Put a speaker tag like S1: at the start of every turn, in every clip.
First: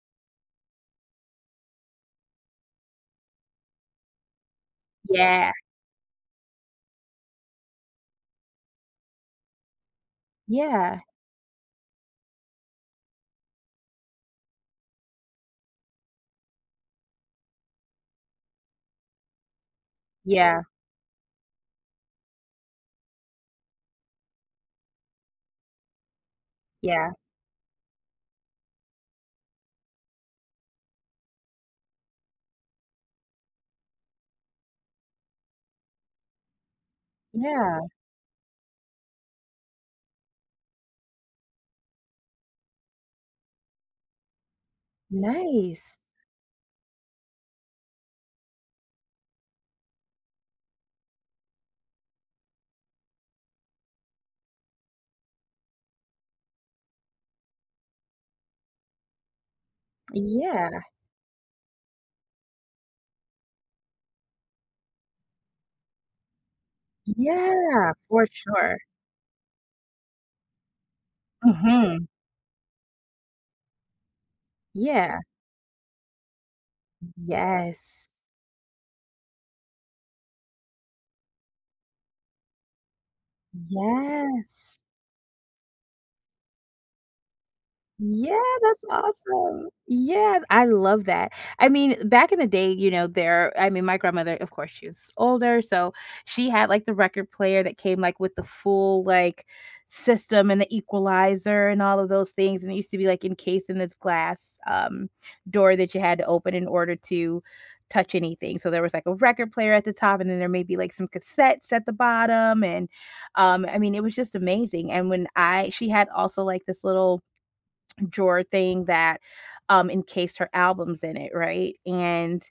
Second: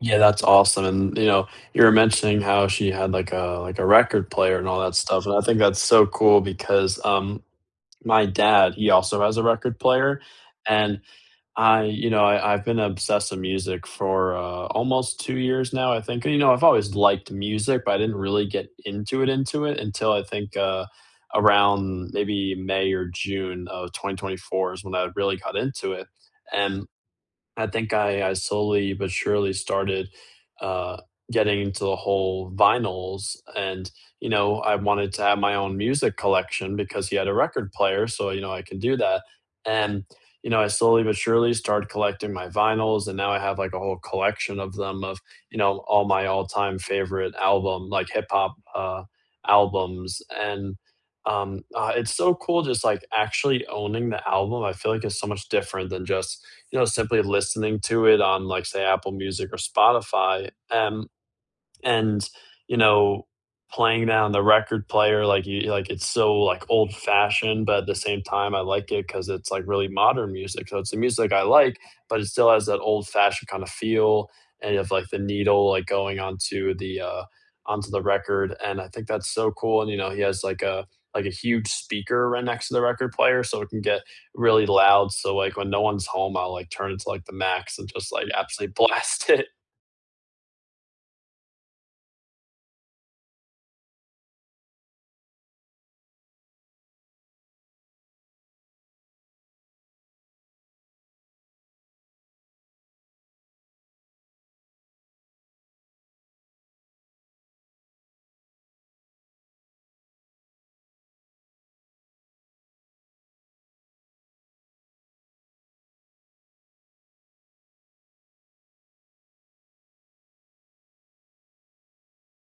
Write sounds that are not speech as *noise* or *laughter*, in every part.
S1: Yeah, that's awesome, and, you know, you were mentioning how she had, like, a like, a record player and all that stuff, and I
S2: Yeah.
S1: think that's so cool because, um, my dad, he also has a record player,
S2: Yeah.
S1: and I you know, I I've been obsessed with music for, uh, almost 2 years now, I think, and, you know, I've always liked music, but I didn't really get "into it" into it until I think,
S2: Yeah.
S1: uh, around maybe May or June of 2024 is when I really got into it, and
S2: Yeah.
S1: I think I I slowly but surely started, uh, getting into the whole vinyls and, you know, I wanted to have my own music collection because he had a record
S2: Yeah.
S1: player, so, you know, I can do that, and, you know, I slowly but surely started collecting my vinyls, and now I have, like, a whole collection of them, of, you know,
S2: Nice!
S1: all my all-time favorite album, like, hip-hop, uh, albums, and, um, I it's so cool just, like, actually owning the album, I feel like it's so much different than just, you know, simply listening to it on, like say Apple Music or Spotify,
S2: Yeah.
S1: and and, you know, playing down the record player, like you like, it's so, like, old-fashioned, but at
S2: Yeah!
S1: the same
S2: For
S1: time, I
S2: sure.
S1: like it 'cause it's, like, really modern music, so it's the music I like,
S2: Mhm.
S1: but it still has that old-fashioned kinda feel, and you have, like, the
S2: Yeah.
S1: needle, like, going onto the,
S2: Y
S1: uh onto the
S2: Yes.
S1: record, and I think that's so cool, and, you know, he has, like, a like, a huge speaker right next to the record player, so it can get really
S2: Yes!
S1: loud, so, like, when no one's home, I'll, like, turn it to, like, the max and just, like,
S2: Yeah,
S1: actually
S2: that's
S1: blast it.
S2: awesome! Yeah, I love that. I mean, back in the day, you know, there I mean, my grandmother, of course, she was older, so she had, like, the record player that came, like, with the full, like, system and the equalizer and all of those things, and it used to be, like, encased in this glass, um, door that you had to open in order to touch anything, so there was, like, a record player at the top, and then there may be, like, some cassettes at the bottom, and, um, I mean, it was just amazing, and when I she had also, like, this little *swallows* drawer thing, that, um, encased her albums in it, right? And,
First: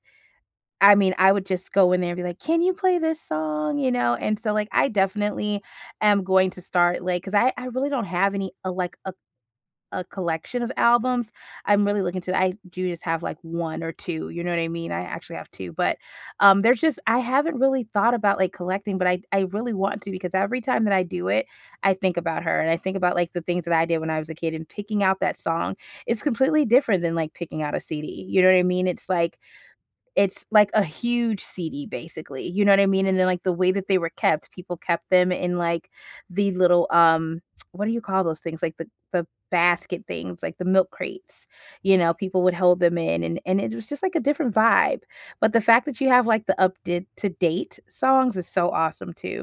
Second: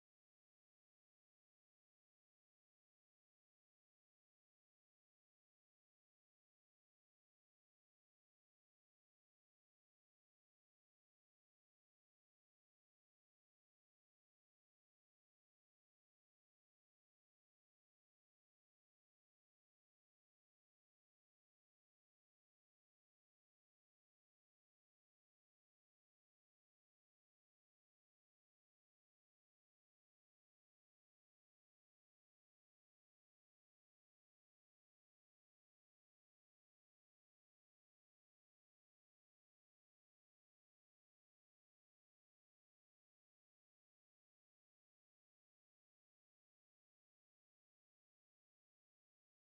S2: I mean, I would just go in there and be like, "Can you play this song?" You know, and so, like, I definitely am going to start, like 'cause I I really don't have any, uh, like, a a collection of albums. I'm really looking to I do just have, like, 1 or 2, you know what I mean? I actually have 2, but, um, there's just I haven't really thought about, like, collecting, but I I really want to, because every time that I do it, I think about her, and I think about, like, the things that I did when I was a kid and picking out that song is completely different than, like, picking out a CD, you know what I mean? It's like it's, like, a huge CD basically, you know what I mean? And then, like, the way that they were kept, people kept them in, like, the little, um *tsk* what do you call those things? Like, the the basket things, like, the milk crates. You know, people would hold them in, and and it was just, like, a different vibe. But the fact that you have, like, the up did to-date songs is so awesome too.